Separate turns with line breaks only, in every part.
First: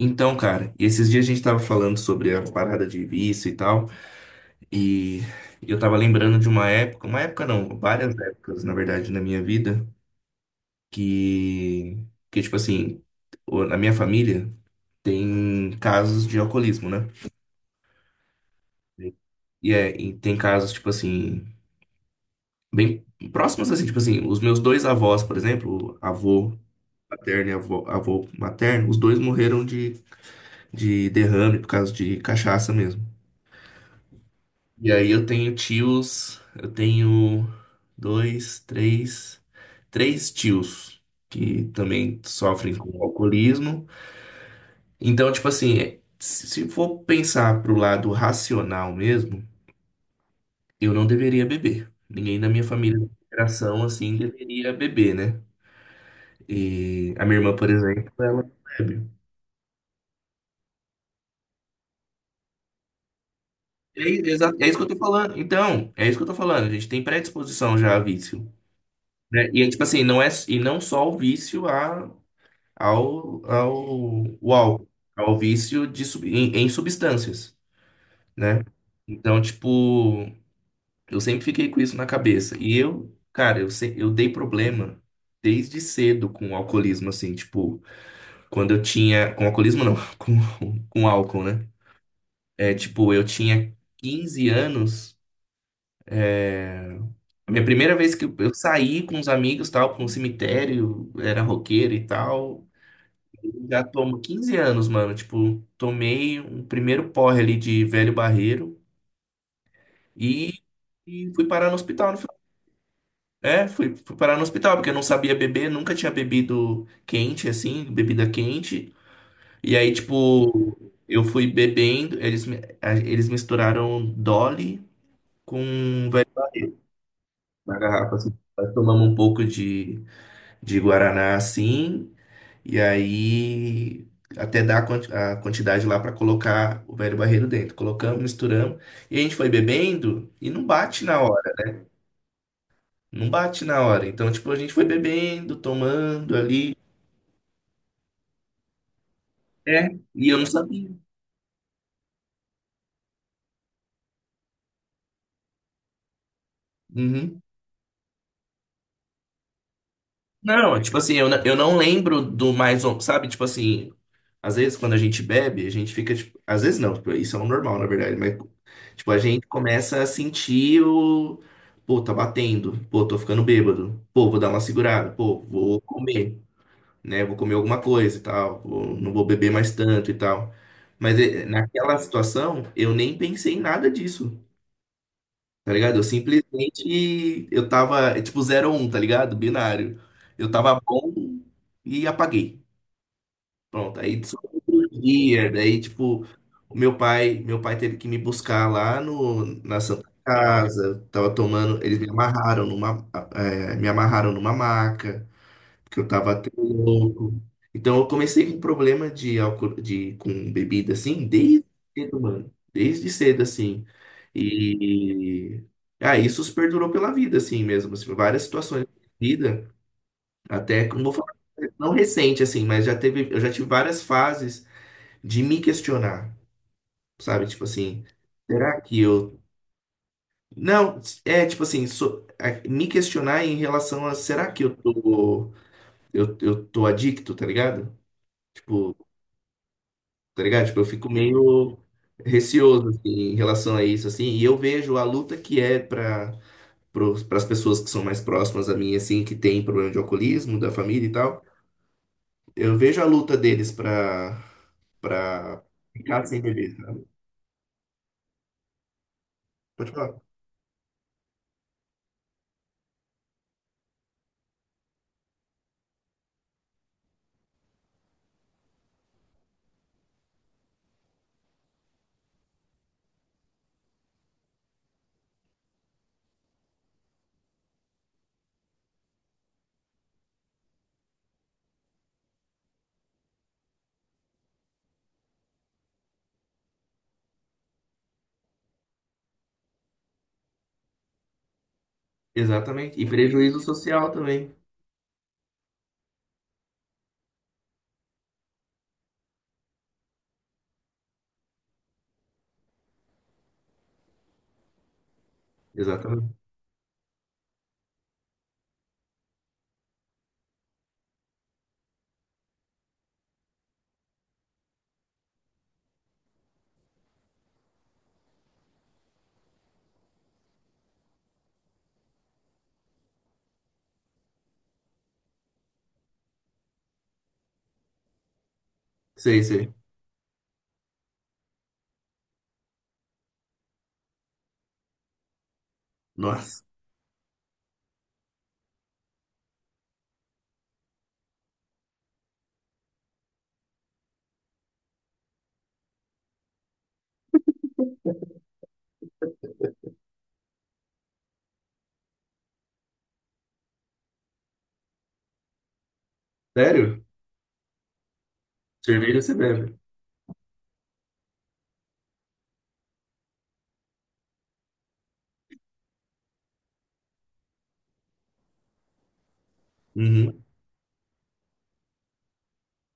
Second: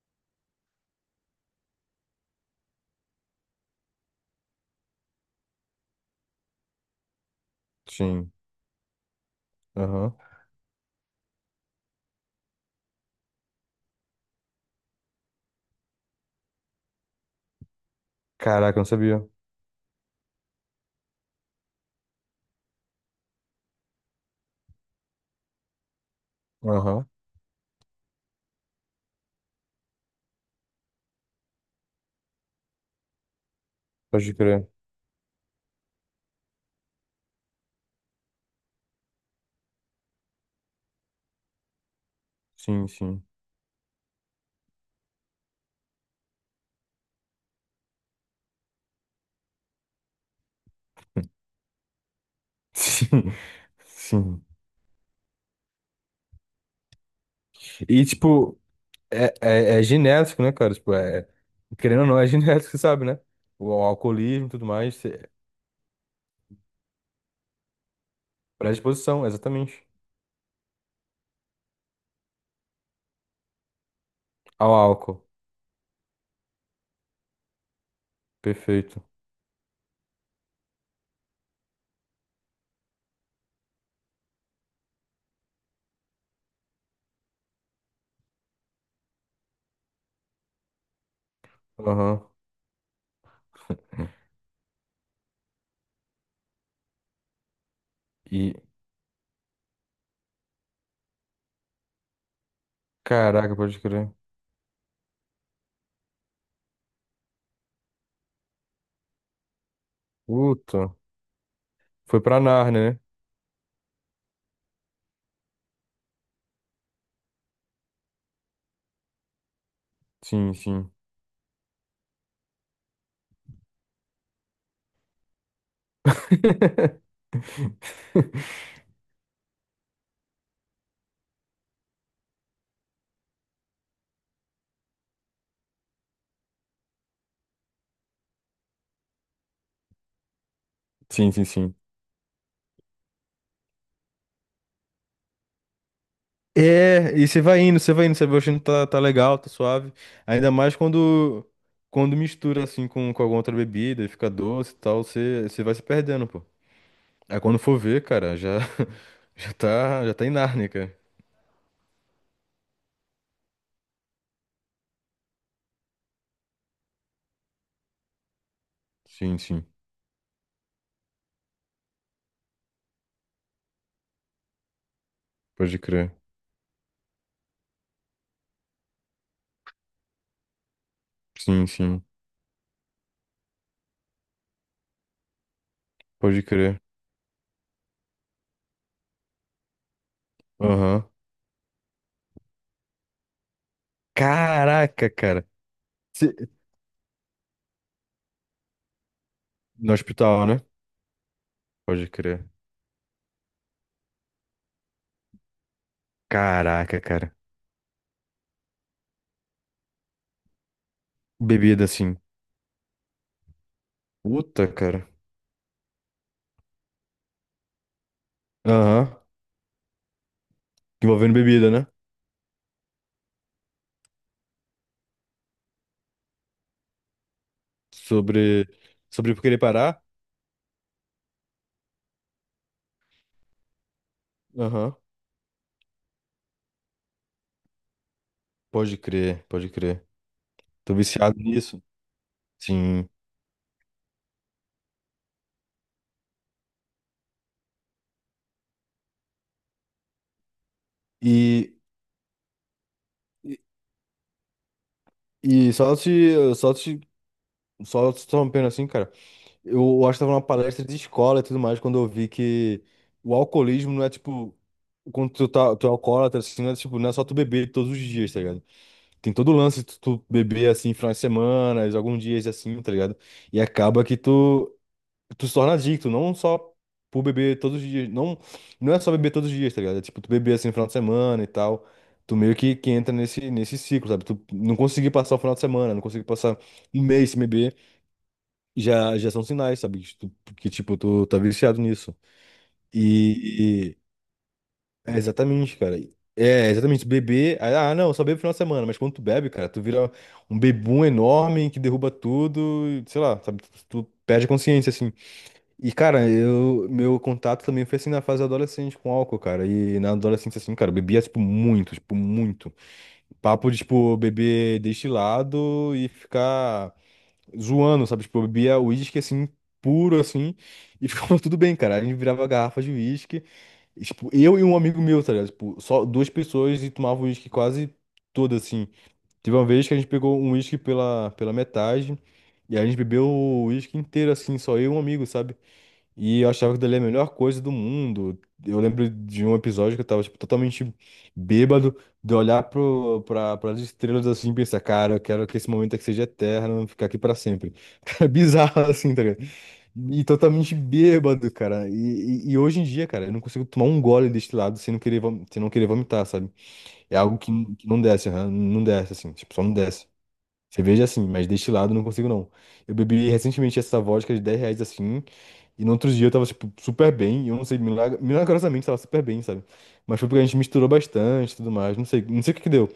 Então, cara, esses dias a gente tava falando sobre a parada de vício e tal, e eu tava lembrando de uma época não, várias
Sim.
épocas, na verdade, na minha vida,
Aham.
que, que tipo assim, na minha família tem casos de alcoolismo, né?
Caraca, eu não sabia.
E tem casos, tipo assim, bem próximos, assim, tipo assim, os meus dois avós, por exemplo, avô
Aham.
paterno e avô materno, os dois morreram de derrame por causa de cachaça mesmo.
Pode crer.
E aí eu tenho tios, eu tenho dois, três, três tios que também sofrem
Sim,
com
sim.
alcoolismo. Então, tipo assim, é, se for pensar pro lado racional mesmo, eu não deveria beber. Ninguém da minha família de
Sim.
geração assim
Sim.
deveria beber, né? E a minha irmã, por
E,
exemplo, ela não
tipo,
bebe.
é genético, né, cara? Tipo, é, querendo ou não, é genético, você sabe, né? O alcoolismo e tudo
É isso que eu
mais,
tô falando. Então, é isso que eu tô falando. A gente tem predisposição já a vício.
predisposição,
Né? E é tipo
exatamente.
assim, não é, e não só o vício o
Ao
álcool,
álcool.
ao vício de, em substâncias, né?
Perfeito.
Então, tipo, eu sempre fiquei com isso na cabeça. E eu, cara, eu, se- eu dei problema desde cedo com o alcoolismo, assim, tipo, quando eu tinha. Com alcoolismo não, com álcool, né?
Aham.
É, tipo, eu tinha 15 anos. A minha primeira vez que eu
E,
eu saí com os amigos, tal, para um cemitério, era roqueiro e tal.
caraca,
Eu
pode
Já
crer.
tomo 15 anos, mano. Tipo, tomei um primeiro porre ali de velho barreiro e,
Puta.
e fui parar no hospital. No...
Foi
final.
pra Nárnia, né?
É, fui parar no hospital, porque eu não sabia beber, nunca tinha bebido quente, assim, bebida quente. E aí,
Sim,
tipo,
sim.
eu fui bebendo, eles misturaram Dolly com na garrafa, assim. Nós tomamos um pouco de Guaraná, assim, e aí até dar a a quantidade lá para colocar o velho barreiro dentro. Colocamos, misturamos. E a gente foi bebendo e não bate na
Sim, sim,
hora.
sim.
Não bate na hora. Então, tipo, a gente foi bebendo, tomando ali.
É, e você vai indo, você vai indo, você vai achando que tá legal, tá
É.
suave.
E eu não
Ainda mais
sabia.
quando mistura assim com alguma outra bebida e fica doce e tal, você vai se perdendo, pô. Aí
Uhum.
quando for ver, cara, já já tá em Nárnia,
Não,
cara.
tipo assim, eu não lembro do mais, um, sabe? Tipo assim, às vezes quando a gente bebe, a gente fica, tipo, às vezes não, tipo, isso é um normal, na verdade, mas, tipo, a
Sim,
gente
sim.
começa a sentir o, pô, tá batendo, pô, tô ficando bêbado, pô, vou dar uma segurada, pô,
Pode
vou
crer.
comer, né? Vou comer alguma coisa e tal, não vou beber mais tanto e tal. Mas
Sim,
naquela
sim.
situação, eu nem pensei em nada disso. Tá ligado? Eu
Pode crer.
simplesmente eu tava, é tipo zero ou 1, tá ligado? Binário. Eu tava
Aham.
bom e apaguei. Pronto. Aí só outro
Caraca, cara.
dia, daí tipo,
Cê-
meu pai teve que me buscar lá no na
No
Santa
hospital, né?
Casa. Tava tomando, eles me
Pode crer.
amarraram numa, eh, me amarraram numa maca que eu estava até
Caraca, cara.
louco. Então eu comecei com problema de álcool, de com bebida assim, desde
Bebida assim.
cedo, mano. Desde cedo, assim.
Puta, cara.
E ah, isso perdurou pela vida, assim mesmo. Assim, várias situações da
Aham.
vida, até que eu não vou falar,
Envolvendo bebida, né?
não recente, assim, mas já teve, eu já tive várias fases de me questionar, sabe? Tipo assim,
Sobre
será que
sobre eu
eu.
querer parar.
Não, é tipo assim, me questionar em relação a será que eu
Aham.
tô, eu tô adicto, tá ligado? Tipo,
Pode crer, pode crer.
tá ligado? Tipo, eu
Tô
fico
viciado
meio
nisso.
receoso assim,
Sim.
em relação a isso, assim, e eu vejo a luta que é para as pessoas que são mais próximas a mim, assim, que tem problema de alcoolismo, da família e tal.
E,
Eu vejo a luta
e,
deles para
e só
ficar sem
te,
beber,
só te,
sabe?
só te interrompendo assim, cara.
Pode
Eu acho que
falar.
tava numa palestra de escola e tudo mais, quando eu vi que o alcoolismo não é tipo. Quando tu é alcoólatra, assim, não é, tipo, não é só tu beber todos os dias, tá ligado? Tem todo o lance de tu beber, assim, finais de semana, alguns dias, assim, tá ligado? E acaba que tu se torna adicto, não só por beber todos os dias. Não, não é só beber todos os dias, tá ligado? É tipo, tu beber assim no final de semana e tal. Tu meio que entra nesse ciclo, sabe? Tu não conseguir passar o final de semana, não conseguir passar um mês sem beber, já são sinais, sabe? Que, tu, que, tipo, tu tá viciado nisso.
Exatamente. E prejuízo
E, e-
social também.
é exatamente, cara. É exatamente. Beber. Ah, não, eu só bebo no final de semana. Mas quando tu bebe, cara, tu vira um bebum enorme que derruba tudo, e, sei lá, sabe? Tu perde a consciência, assim. E, cara,
Exatamente.
meu contato também foi assim na fase adolescente com álcool, cara. E na adolescência, assim, cara, eu bebia, tipo, muito, tipo, muito. Papo de, tipo, beber destilado e ficar zoando, sabe? Tipo, eu bebia uísque, assim, puro, assim, e ficava tudo bem, cara. A gente virava garrafa de uísque, e, tipo, eu e um amigo meu, tá ligado? Tipo, só duas pessoas e tomava uísque quase todo, assim.
Sei,
Teve uma
sei.
vez que a gente pegou um uísque pela metade, e a gente bebeu o uísque inteiro, assim, só eu e um amigo, sabe? E eu
Nossa.
achava que dali era a melhor coisa do mundo. Eu lembro de um episódio que eu tava, tipo, totalmente bêbado, de olhar pras estrelas assim e pensar, cara, eu quero que esse momento aqui seja eterno, ficar aqui pra sempre. Cara, bizarro assim, tá ligado? E totalmente bêbado, cara. E hoje em dia, cara, eu não consigo tomar um gole destilado sem não querer, sem não querer vomitar, sabe?
Sério?
É algo que não desce, aham, não desce,
Cerveja
assim,
você
tipo, só não
bebe.
desce. Cerveja assim, mas destilado eu não consigo não. Eu bebi recentemente essa vodka de R$ 10 assim. E no outro dia eu tava, tipo, super bem. E eu não sei, milagrosamente tava super bem, sabe? Mas foi porque
Uhum.
a gente misturou bastante e tudo mais. Não sei o que que deu.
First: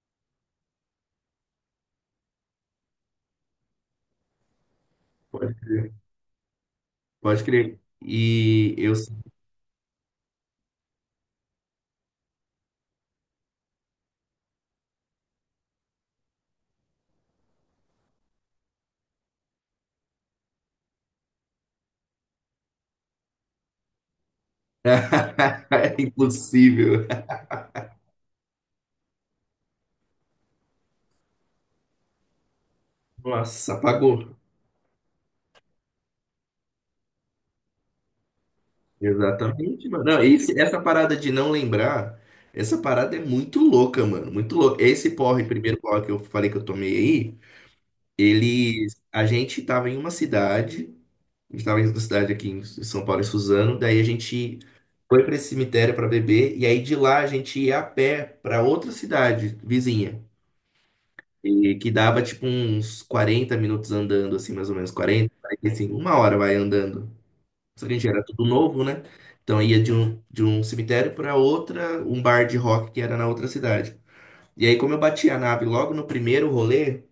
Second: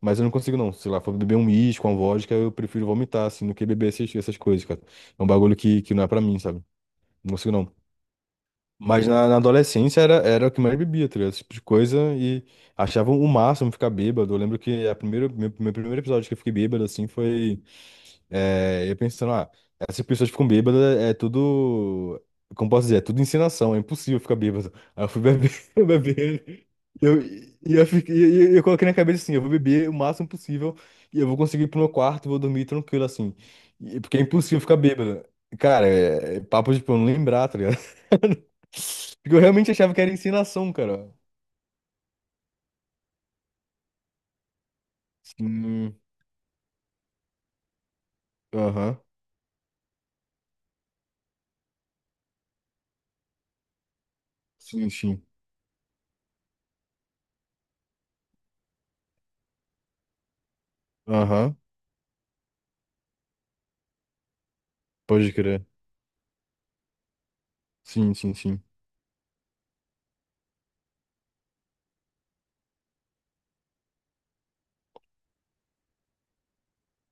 Mas eu não consigo, não. Sei lá, for beber um uísque, uma vodka, eu prefiro vomitar, assim, do que beber essas coisas, cara. É um bagulho
Pode,
que não é pra mim, sabe? Não
pode
consigo, não.
crer. E eu.
Mas na, na adolescência era o que mais bebia, tá ligado? Esse tipo de coisa. E achava o máximo ficar bêbado. Eu lembro que meu primeiro episódio que eu fiquei bêbado, assim, foi. É, eu pensando, ah, essas pessoas ficam bêbadas, é tudo. Como posso dizer? É tudo encenação, é impossível ficar bêbado. Aí eu fui beber, eu
É
beber.
impossível.
Eu, e eu, fiquei, e eu coloquei na cabeça assim: eu vou beber o máximo possível e eu vou conseguir ir pro meu quarto, vou dormir tranquilo assim.
Nossa,
Porque é
apagou.
impossível ficar bêbado. Cara, é papo de tipo, eu não lembrar, tá ligado? Porque eu realmente
Exatamente,
achava que
mano.
era
Não,
encenação,
essa
cara.
parada de não lembrar, essa parada é muito louca, mano. Muito louca. Esse porre, primeiro
Sim,
porre que eu falei que eu tomei aí, eles.
aham,
A gente tava em uma cidade, a gente tava em uma cidade aqui em São Paulo, em Suzano, daí a gente
sim, sim,
foi pra esse cemitério pra beber, e aí de lá a gente ia a pé pra outra cidade vizinha.
aham,
E que dava tipo uns 40 minutos andando, assim, mais ou menos,
pode
40,
crer.
45, uma hora vai andando. Só que, gente,
Sim,
era
sim,
tudo
sim.
novo, né? Então ia de de um cemitério para outra, um bar de rock que era na outra cidade. E aí, como eu bati a nave logo no primeiro rolê,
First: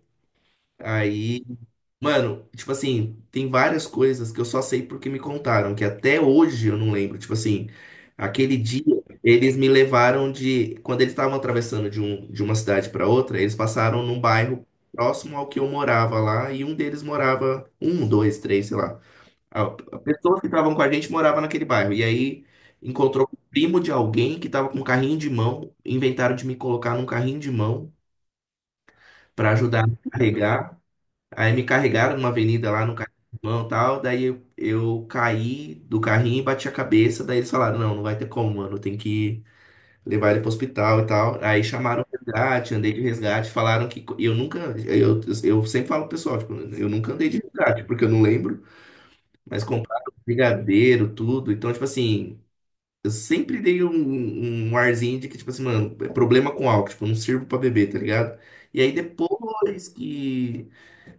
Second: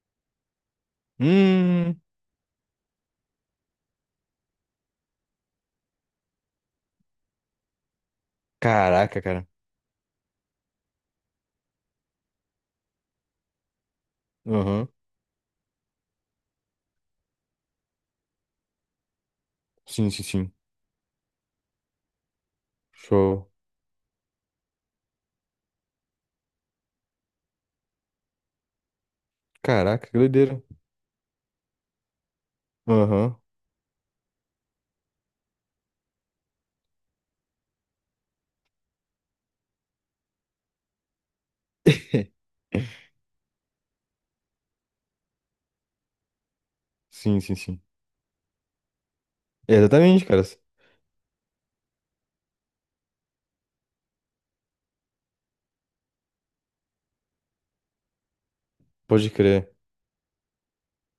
aí,
Hum.
mano, tipo assim, tem várias coisas que eu só sei porque me contaram, que até hoje eu não lembro. Tipo assim, aquele dia
Caraca, cara.
eles me levaram de. Quando eles estavam atravessando de uma cidade para outra, eles passaram num bairro
Aham.
próximo ao que eu morava lá, e um deles morava, três, sei lá. A-
Sim, sim,
Pessoas que
sim.
estavam com a gente moravam naquele bairro. E aí encontrou o
Show.
primo de alguém que estava com um carrinho de mão. Inventaram de me colocar num carrinho de mão para ajudar a me
Caraca, que doideira.
carregar. Aí me carregaram numa avenida lá no carrinho de
Aham.
mão e tal. Daí eu caí do carrinho e bati a cabeça. Daí eles falaram: não, não vai ter como, mano. Tem que levar ele pro hospital e tal. Aí chamaram o resgate, andei de resgate. Falaram que eu nunca. Eu sempre falo pro pessoal: tipo, eu nunca andei de
Sim, sim, sim.
resgate, porque eu não lembro. Mas
É,
compraram
exatamente, cara.
brigadeiro, tudo. Então, tipo assim, eu sempre dei um arzinho de que, tipo assim, mano, é problema com álcool, tipo, eu não sirvo pra beber, tá ligado? E aí
Pode crer.
depois que.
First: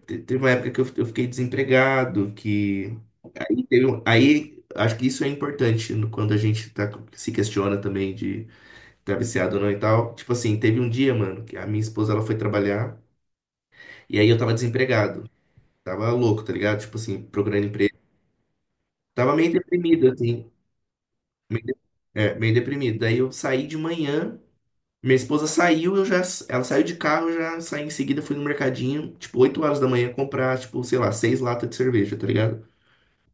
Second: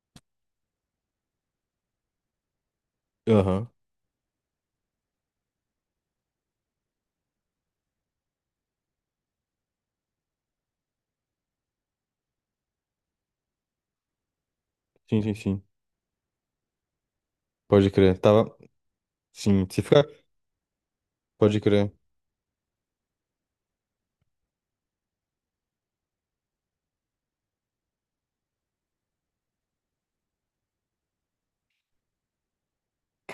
Teve uma época que eu fiquei desempregado, que.
Aham.
Aí acho que isso é importante quando a gente tá, se questiona também de tá viciado ou não e tal. Tipo assim, teve um dia, mano, que a minha esposa ela foi trabalhar e aí eu tava
Sim,
desempregado.
sim, sim.
Tava louco, tá ligado? Tipo assim, procurando
Pode
emprego.
crer. Tava.
Tava meio
Sim, se ficar.
deprimido, assim.
Pode
Meio, de-
crer.
meio deprimido. Daí eu saí de manhã, minha esposa saiu, ela saiu de carro, eu já saí em seguida, fui no mercadinho, tipo, 8 horas da manhã, comprar, tipo, sei lá, 6 latas de cerveja, tá ligado?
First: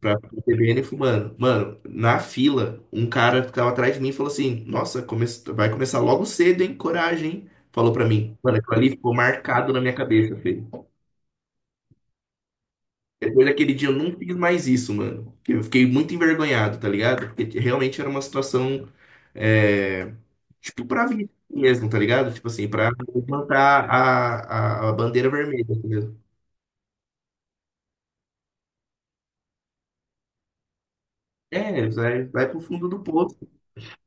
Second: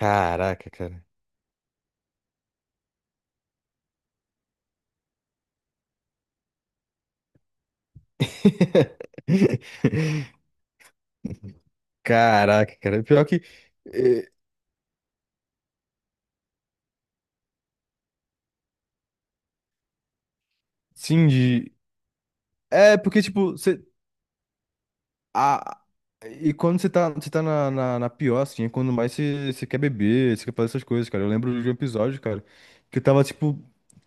Pra TBN
cara.
fumando. Mano, na fila, um cara que tava atrás de mim falou assim: nossa, vai começar logo cedo, hein? Coragem, hein? Falou pra mim. Mano, aquilo ali ficou marcado na minha cabeça, filho.
Caraca, cara. Pior que.
Depois daquele dia eu não
É,
fiz mais isso, mano. Eu fiquei muito envergonhado, tá ligado? Porque realmente era uma situação. é, Tipo, pra
sim,
vida
de.
mesmo, tá ligado? Tipo assim, pra
É, porque, tipo,
levantar a bandeira vermelha,
A...
entendeu?
e quando você tá, na pior, assim, é quando mais você quer beber, você quer fazer essas coisas, cara. Eu lembro de um
É,
episódio,
vai,
cara,
vai pro fundo
que
do
eu tava,
poço.
tipo,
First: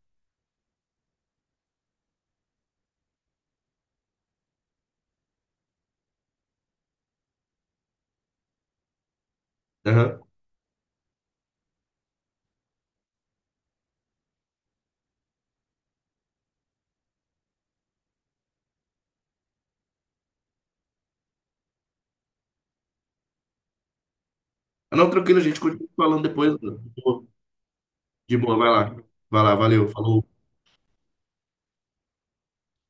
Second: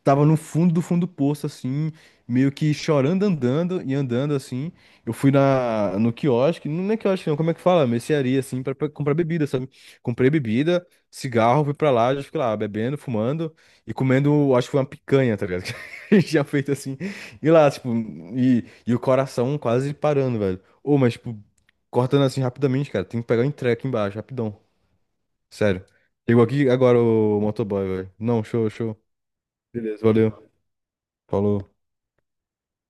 tava no fundo do poço, assim, meio que chorando, andando e andando, assim. Eu fui no quiosque, não é quiosque, não, como é que fala? Mercearia, assim, pra comprar bebida, sabe?
Aham.
Comprei bebida, cigarro, fui pra lá, já fiquei lá, bebendo, fumando e comendo, acho que foi uma picanha, tá ligado? Que a gente tinha feito assim. E lá, tipo, e o coração quase parando, velho. Ô, mas, tipo, cortando assim rapidamente, cara. Tem que pegar o entrega aqui embaixo, rapidão.
Ah, não, tranquilo, gente.
Sério.
Continua falando
Chegou
depois.
aqui agora o motoboy, velho.
De
Não,
boa,
show,
vai lá.
show.
Vai lá, valeu,
Beleza,
falou.
valeu. Falou.